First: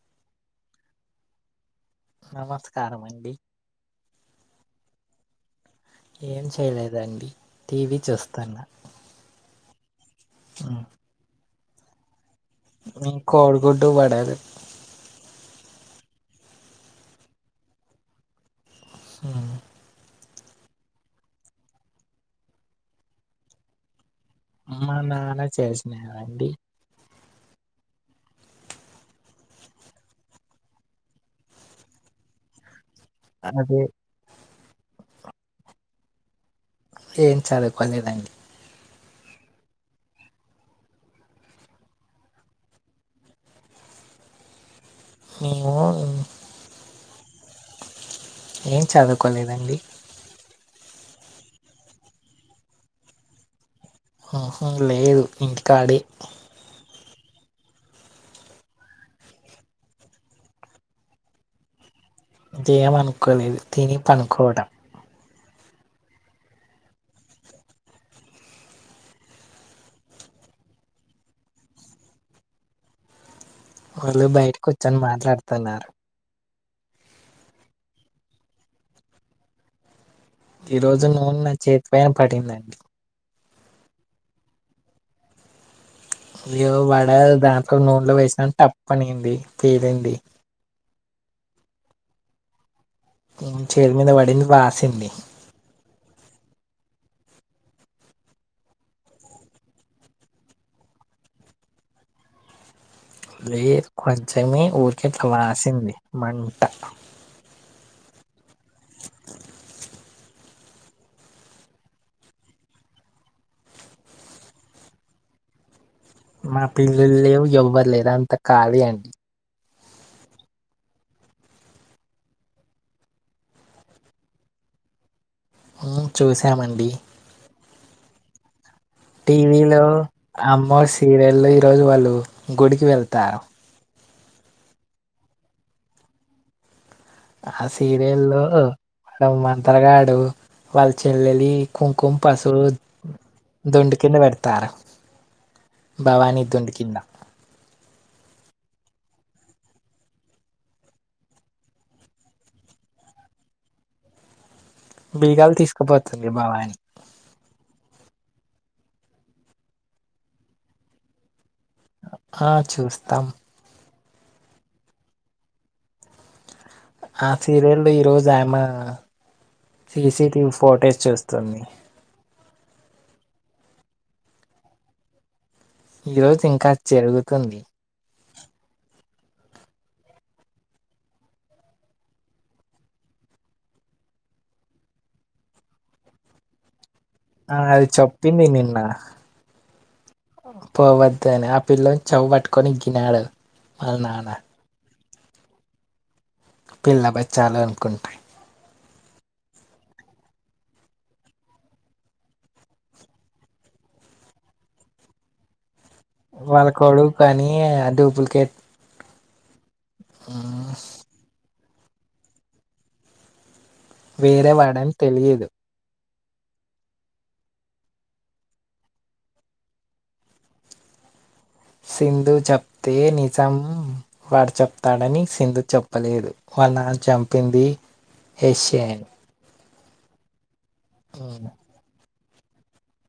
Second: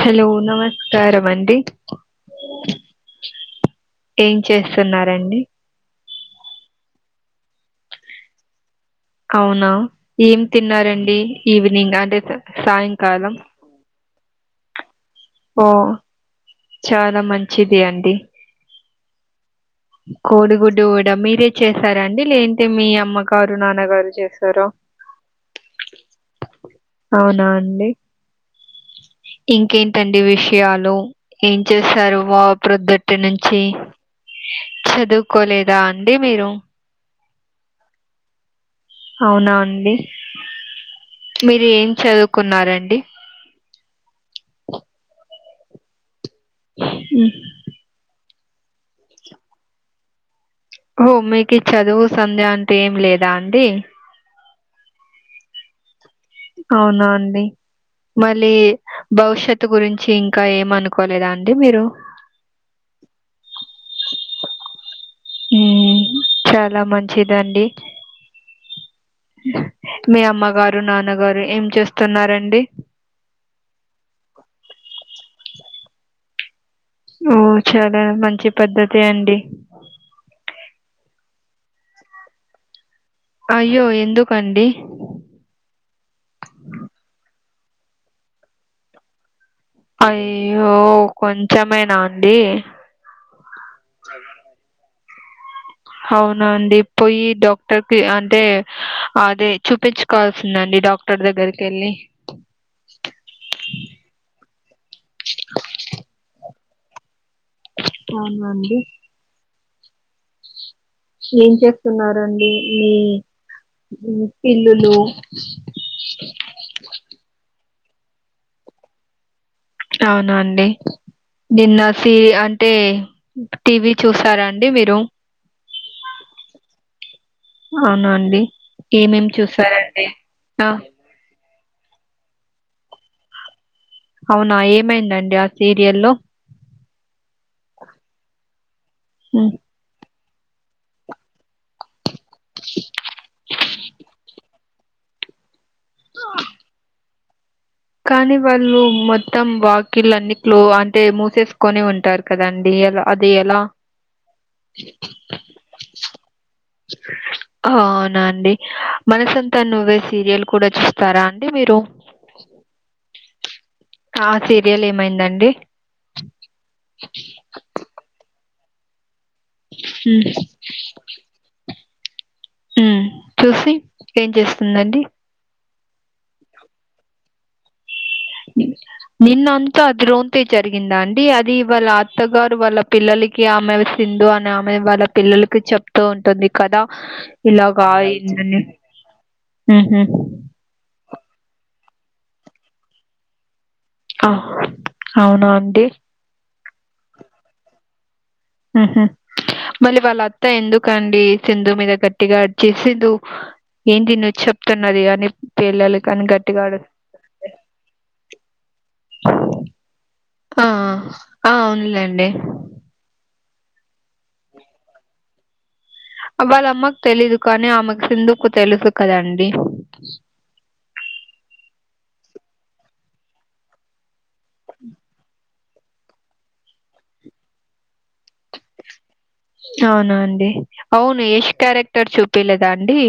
Hello నమస్కారం అండి నమస్కార అండి ఏం చేస్తున్నారండి ఏం చేయలేదండి టీవీ చూస్తాన్నా అవునా ఏం తిన్నారండి ఈవినింగ్ అంటే సాయంకాలం కోడి గుడ్డు వడలు ఓ చాలా మంచిది అండి స కోడిగుడ్డు కూడా మీరే చేసారండి లేంటే మీ అమ్మగారు నాన్నగారు చేస్ అ మా నానా చేసినారండి అవునా అండి ఇంకేంటండి విషయాలు ఏం చేస్తారు వా ప్రొద్దుటి నుంచి అదే చదువుకోలేదా అండి మీరు ఏం చదువుకోలేదండి అవునా అండి మీరు ఏం చదువుకున్నారండి నేను అ ఏం చదువుకోలేదండి మీకి చదువు సంధ్య అంటే ఏం లేదా అండి ఆహ లేదు ఇంటికాడే అవునా అండి మళ్ళీ భవిష్యత్ గురించి ఇంకా ఏమనుకోలేదా అండి మీరు ఏం అనుకోలేదు తిని పనుకోవడం ఉమ్ చాలా మంచిదండి మీ అమ్మగారు నాన్నగారు ఏం చేస్తున్నారండి వాళ్ళు బయట కూర్చొని మాట్లాడుతున్నారు ఓ చాలా మంచి పద్ధతి అండి ఈ రోజు నూనె నా చేతి పైన పడిందండి అయ్యో ఎందుకండి య్యో వడ దాంట్లో నూనెలో వేసినా తప్ప అనింది తేలింది యో కొంచమేనా అండి చేతి మీద పడింది వాసింది అవున అండి పోయి డాక్టర్ కి అంటే అదే చూపించు కాల్సిందండి డాక్టర్ దగ్గరికి వెళ్ళి లేదు కొంచమే ఊరికే అట్ల వాసింది మంట అవునాండి ఏం చేస్తున్నారండి మీ పిల్లులు మా పిల్లలు లేవు ఎవరు లేరు అంత ఖాళీ అండి అవునా అండి నిన్న సీ అంటే టీవీ చూసారా అండి మీరు చూసామండి అవున అండి ఏమేమి టీవీలో చూసారండి అమ్మో సీరియల్లో ఈ రోజు వాళ్ళు గుడికి వెళ్తారు అవునా ఏమైందండి ఆ సీరియల్లో ఆ సీరియల్లో ఆ ఉమ్. మంత్రగాడు వాళ్ళ చెల్లెలి కుంకుమ పసుపు దొండుకింద పెడతారు భవాని దుండ కింద కానీ వాళ్ళు మొత్తం వాకిలు అన్నిట్లో అంటే మూసేసుకొని ఉంటారు కదండీ అది ఎలా బీగాలు తీసుకుపోతుంది భవాని [inaudible] అవునా అండి మనసంతా నువ్వే సీరియల్ కూడా చూస్తారా అండి మీరు. ఆ చూస్తాం ఆ సీరియల్ ఏమైందండి ఆ సీరియల్లో ఈరోజు ఆయమ్మా ఉమ్, సీసిటివీ ఫోటేజ్ చూస్తుంది. ఊ చూశి ఏం చేస్తుందండి. ఈ రోజు ఇంకా అ జరుగుతుంది నిన్నంతా అది రోంతే జరిగిందా అండీ అది వాళ్ళా అత్తగారు వాళ్ళ పిల్లలిక్ కీ ఆమె సింధు అనే ఆమె వాళ్ళ పిల్లలకి చెప్తూ ఉంటుంది కదా. ఆ ఇలాగా అది చెప్పింది అయిందని ఊహు పోవద్దని ఆ పిల్లోన్ చెవ్వు పట్టుకొని ఇంకినాడు. ఆహ్ అవునా అండి పిల్ల బచ్చాలు అనుకుంటాయి ఊహు మళ్ళీ వాళ్ళ అత్తా ఎందుకండీ సింధు మీద గట్టిగా అరిచే సింధు ఏంది నువ్వు చెప్తున్నది అనిప్ పిల్లలు కని వాళ్ళ కొడుకనీయే డూప్లికేట్ ఆ ఉమ్, ఆ ఆ అవునులేండి వేరే వాడని తెలియదు వాళ్ళ అమ్మక్ తెలీదు కానీ ఆమెకు సింధుకు తెలుసు కదా అండి. సింధు చెప్తే నిజం వాడు చెప్తాడని సింధు చెప్పలేదు వాళ్ళ నాన్న చంపిందీ ఎష్షే అనీ అవునా అండి అవును ఉమ్. యష్ క్యారెక్టర్ చూపియలేదా అండి.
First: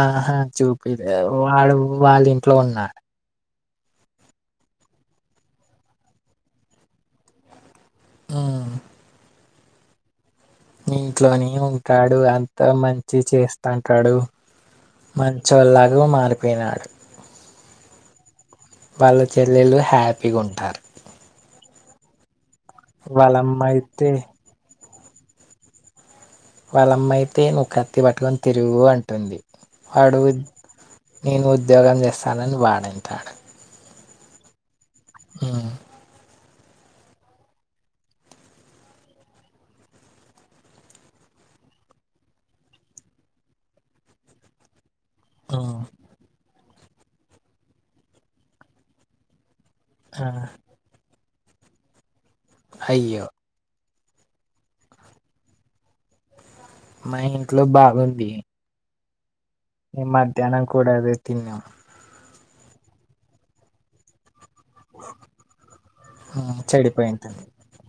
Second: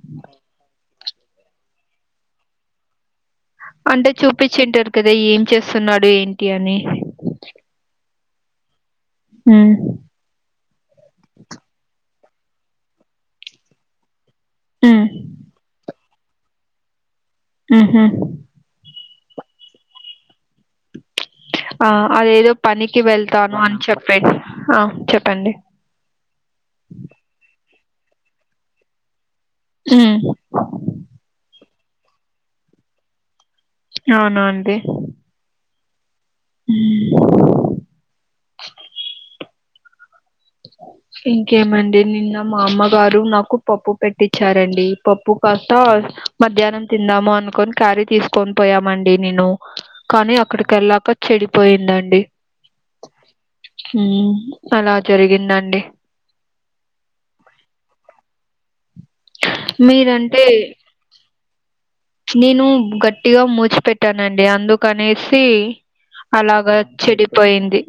ఆహా చూపియ్యలే వాడు వాళ్ళ ఇంట్లో ఉన్నా. అంటే చూపిచ్చి ఉంటరు కదా ఏం చేస్తున్నాడు ఏంటి అని. ఆ హ్మ్ ఇంట్లోనే ఉంటాడు అంతా మంచి చేస్తాంటాడు. హ్మ్. మంచోళ్లాగు మారిపోయినాడు. ఊహు వాళ్ళ చెల్లెళ్ళు హ్యాపీగా ఉంటారు. ఆ అదేదో పనికి వెళ్తాను వాళ్ళమ్మ అని అయితే చెప్పాడ్ హా చెప్పండి. వాళ్ళమ్మ అయితే నువ్వు కత్తి పట్టుకొని తిరుగూ అంటుంది. హ్మ్. వాడు నేను ఉద్యోగం చేస్తానని వాడంటాడు. అవునా అండి హ్మ్ ఊ ఇంకేమండి నిన్న మా అమ్మగారు నాకు పప్పు పెట్టిచ్చారండి. పప్పు కాస్తా ఉమ్, మధ్యాహ్నం తిందాము అనుకొని క్యారీ తీసుకొని పోయామండి నేను. ఆ, కానీ అక్కడికి ఎళ్ళాక చెడిపోయిందండి. అయ్యో హ్ము అలా జరిగిందండి. మా ఇంట్లో బాగుంది మేమ్ మీరంటే మధ్యాహ్నం కూడా అదే తిన్నం నేను గట్టిగా మూచిపెట్టానండి అందుక్ కనేసి ఉమ్, అలాగా చెడిపోయింటుంది చెడిపోయింది.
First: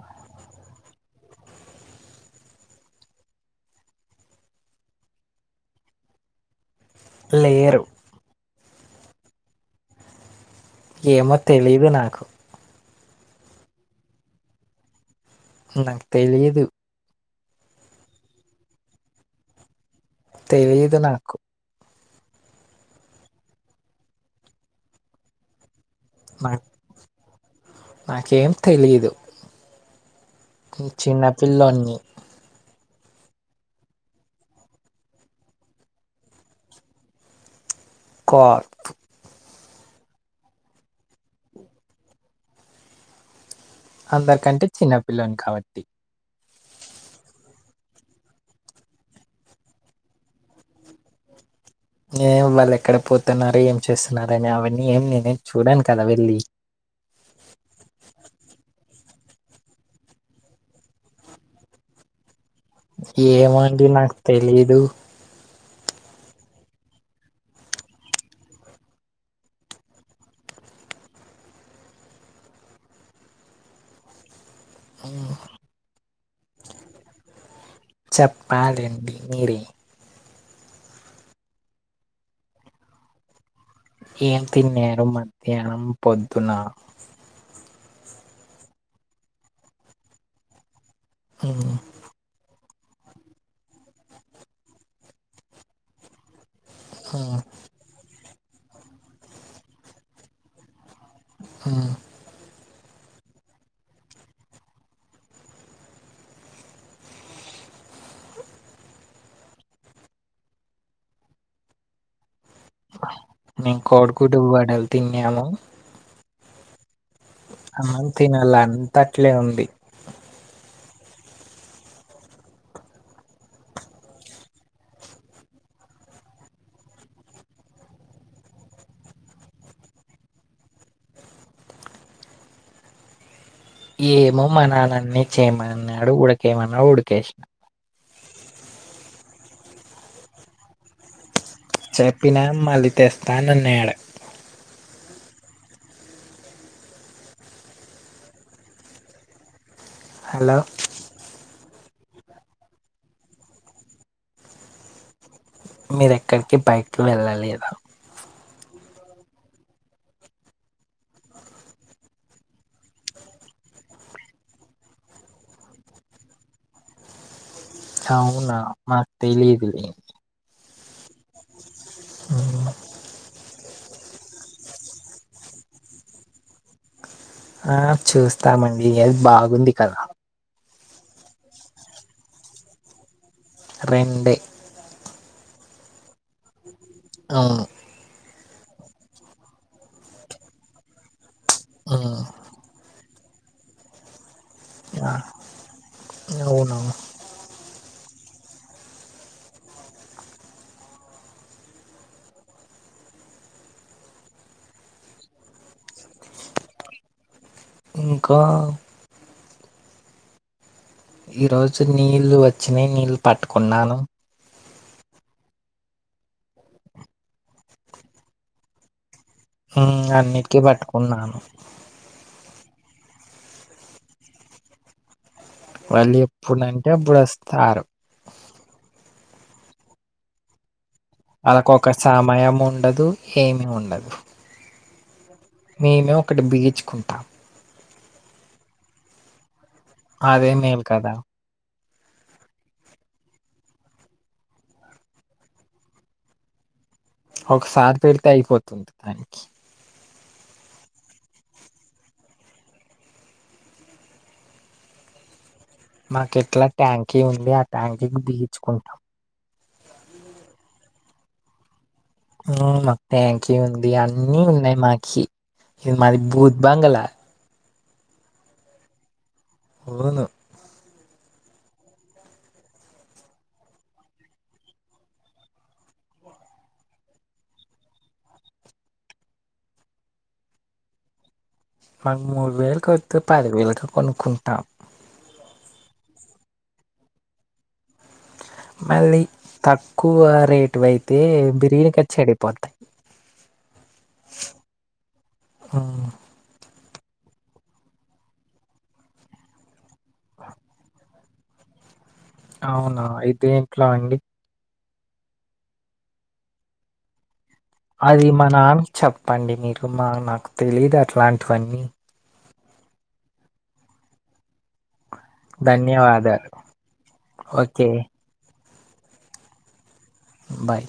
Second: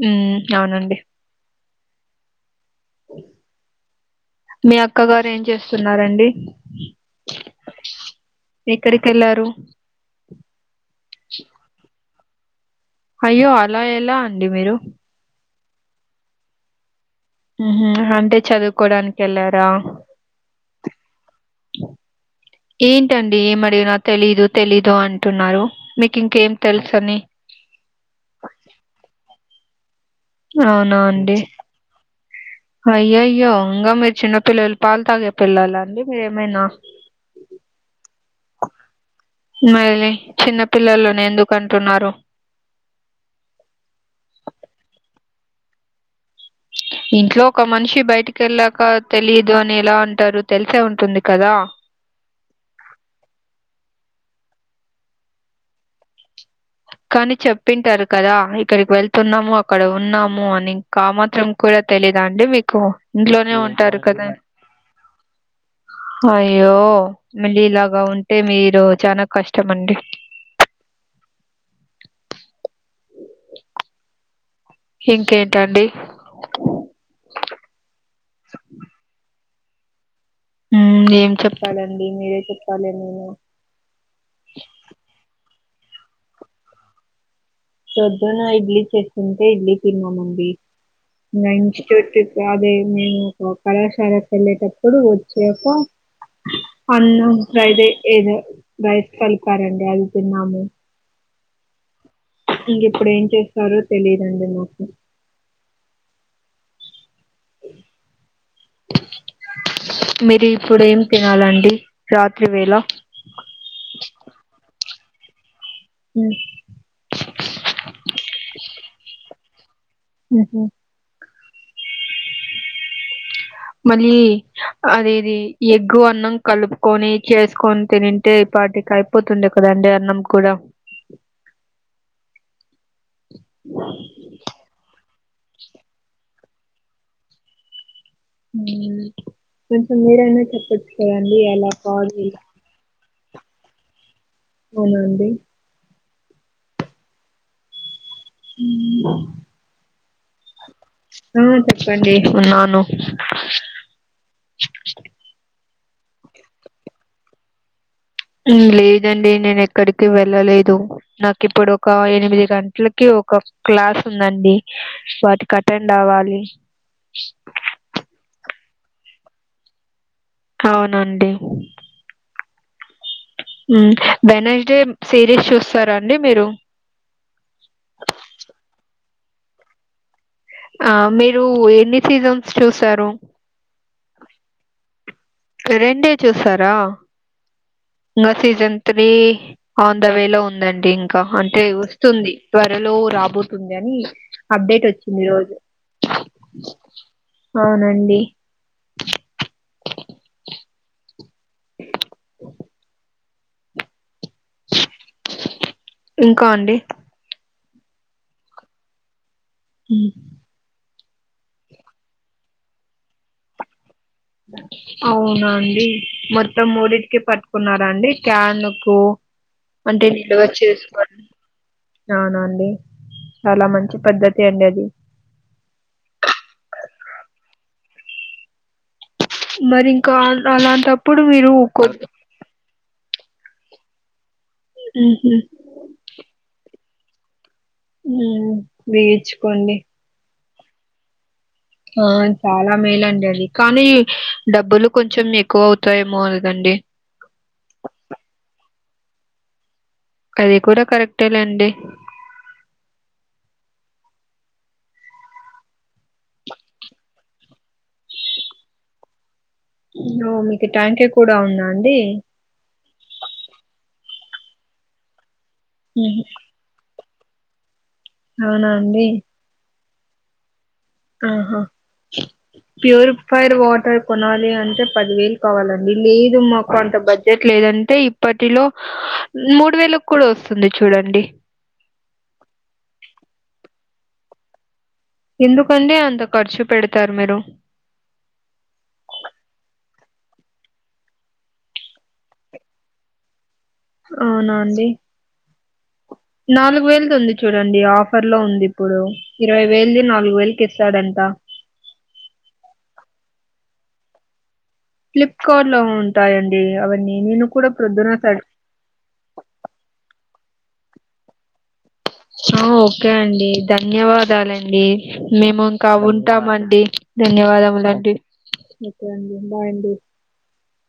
మీ అక్క గారు ఎన్ చేసున్నారండి లెయ్యరు ఇక్కడికి ఎల్లారు ఏమో తెలిదు నాకు అయ్యో అలా ఎలా అండి మీరు నాకు తెలిదు ఉహు అంటే చదుకోడానికి వెళ్ళారా తెలిదు నాకు ఏంటండి ఏమడిగిన తెలీదు తెలీదు అంటున్నారు మీకు ఇంకేం నాకు తెల్సనీ నాకేం తెలిదు చిన్నపిల్లోన్ని అ [unintelligible] అయ్యయ్యో ఇంగా మీ చిన్న పిల్లలు పాల్ తాగే పిల్లాల అండి మీరేమైనా ఇ [unintelligible] క్వా ను వేలి చిన్న పిల్లోల్లని ఎందుకు అంటున్నారు అందరికంటే చిన్నపిల్లోన్ని కాబట్టి ఇంట్లో ఒక మనిషి బైటికేళ్ళాక తెలియదు అని ఎలా అంటారు తేల్సే ఉంటుంది కదా ఏ వాళ్ళు ఎక్కడ పోతున్నారు ఏం చేసున్నారు అని అవన్నీ ఏం నేనేం చూడాను కదా వెళ్ళి కానీ చెప్పింటారు కదా ఇక్కడికి వెళ్తున్నాము అక్కడ ఉన్నాము అని ఇంకా మాత్రం కుడా తెలీదా అండి మీకూ ఇంట్లోనే ఏమండి ఉంటారు నాకు కదా తెలీదు అయ్యో మళ్ళీ ఇలాగా ఉంటే మీరు చానా కష్టం అండి ఇంకేంటండి చెప్పాలండి మీరే ఉమ్ ఏం చెప్పాలండి మీరే చెప్పాలి నేను ఏం తిన్యారు మధ్యానం పొద్దున పోద్దున ఇడ్లీ చెస్కుంటే ఇడ్లీ తిన్నామండి ఉమ్, లంచ్ చో అదే మేము ఒక కళాశాలకు వెళ్ళేటప్పుడు వచ్చాక అన్నం ఫ్రైడ్ ఏదో రైస్ కల్పరండి అది తిన్నాము హా ఇంగ ఇప్పుడు ఏం చేస్తారో తెలిదండి మాకు మీరు ఇప్పుడు ఏం తినాలండి రాత్రి వేళ నేను కోడ్ గుడ్డూ వడల్ తిన్యాము ఉమ్ అన్నం తినల్ల అంతట్లే ఉంది ఉహు మళ్ళీ అద ఎది ఎగ్గు అన్నం కలుపుకొని చేస్కొని తినిన్టె ఈ పాటికై పోతుండే కదా అండి అన్నం కూడా ఏమో మనానన్నీ చేయ్మన్నాడు ఉడకైమన్నాడు ఉడుకేష్నా ఉమ్ కొంచం మీరేనా చెప్పచుకదండీ అలా చెప్పినా మళ్ళీ తెస్తా నాన్నడు అవునండి హామ్ హలో ఆ చెప్పండి ఉన్నాను మీర్ ఎక్కడికి బైట్కీ వెళ్ళాలేదా లేదండి నేను ఎక్కడికి వెళ్ళలేదు నాకు ఇప్పుడు ఒక ఎనిమిది గంటలకి ఒక క్లాస్ ఉందండి వాటికి అటెండ్ అవ్వాలి అవునా మాక్ తెలిదులే అవునండి హుమ్ హుమ్ వెడ్నెస్డే సిరీస్ చూస్తారా అండి మీరు ఆ చూస్తామండి ఏ బాగుంది కదా ఆ మీరు ఎన్ని సీజన్స్ చూసారు రెండే రెండే చూసరా అవును ఇంకా season three on the way లో ఉందండి ఇంకా అంటే మ్మ్ వస్తుంది త్వరలో రాబోతుంది అని అప్డేట్ వచ్చింది ఈ రోజు అవును అవునండి ఇంకా అండి ఇంకా హుమ్ ఈ రోజు నీళ్ళు వచ్చినయి నీళ్లు పట్టుకున్నాను అవునా అండి మొత్తం మూడింటికి పట్టుకున్నారాండి క్యాన్ కు మ్మ్ అంటే నిలువ అన్నిటికీ చేసుకోని పట్టుకున్నాను అవునా అండి చాలా మంచి పద్ధతి అండి అది వాళ్ళు ఎప్పుడంటే అప్పుడు వస్తారు మరి ఇంకా అలాంటప్పుడు మీరు ఆళ్ళకొక కొద్ది సమయం ఉండదు ఏమి ఉండదు హుమ్ హు నేను ఒకటి బిగిచ్చుకుంటా హుమ్ బిగిచ్చు కోండి అదే మేలు కదా ఆ చాలా మేలండి అది కానీ డబ్బులు కొంచెం ఎక్కువ అవుతాయేమో కదండి ఒకసారి పెడితే అయిపోతుంది దానికి అది కూడా కరెక్టే లేండి మాకెట్లా ట్యాంకీ ఉంది ఆ ట్యాంకీకి బిగొచ్చుకుంటాం ఓ మీకు ట్యాంకి కూడా ఉంద అండి హు మాకు ట్యాంకి ఉంది అన్నీ ఉన్నాయి మాకి ఇది మాది మ్మ్. భూత్ బంగలా అవునా అండి ఉవను ఆహా ప్యూరిఫైడ్ వాటర్ కొనాలి అంటే పదివేలు కావాలండి లేదు మాకు అంత బడ్జెట్ లేదం అయితే ఇప్పటిలో మూడు వేలకు కూడా వస్తుంది చూడండి మాకు మూడు వేలుకి వద్దు పదివేలకి కొనుక్కుంటా ఎందుకండి అంత ఖర్చు పెడతారు మీరు మళ్ళీ తక్కువ రేటువయితే బిరిగా చెడిపోతాయి అవునా అండి ఆ నాలుగు వేలుది ఉంది చూడండి ఆఫర్లో ఉంది ఇప్పుడు ఇరవై వేలది నాలుగు వేలకి ఇస్తాడంట అవునా అయితే ఎంట్లా అండి ఫ్లిప్కా‌ర్ట్‌లో ఉంటాయండి అవన్నీ నేను కూడా ప్రొద్దున అది సర్ మా నాన్నకి చెప్పండి మీరు మా నాకు తెలిదు అట్లాంటివన్నీ ఆ ఓకే అండి ధన్యవాదాలండి మేము ఇంకా ధన్యవాదాలు ఉంటామండి ఓకే ధన్యవాదములండి ఓకే అండి బాయ్ అండి బాయ్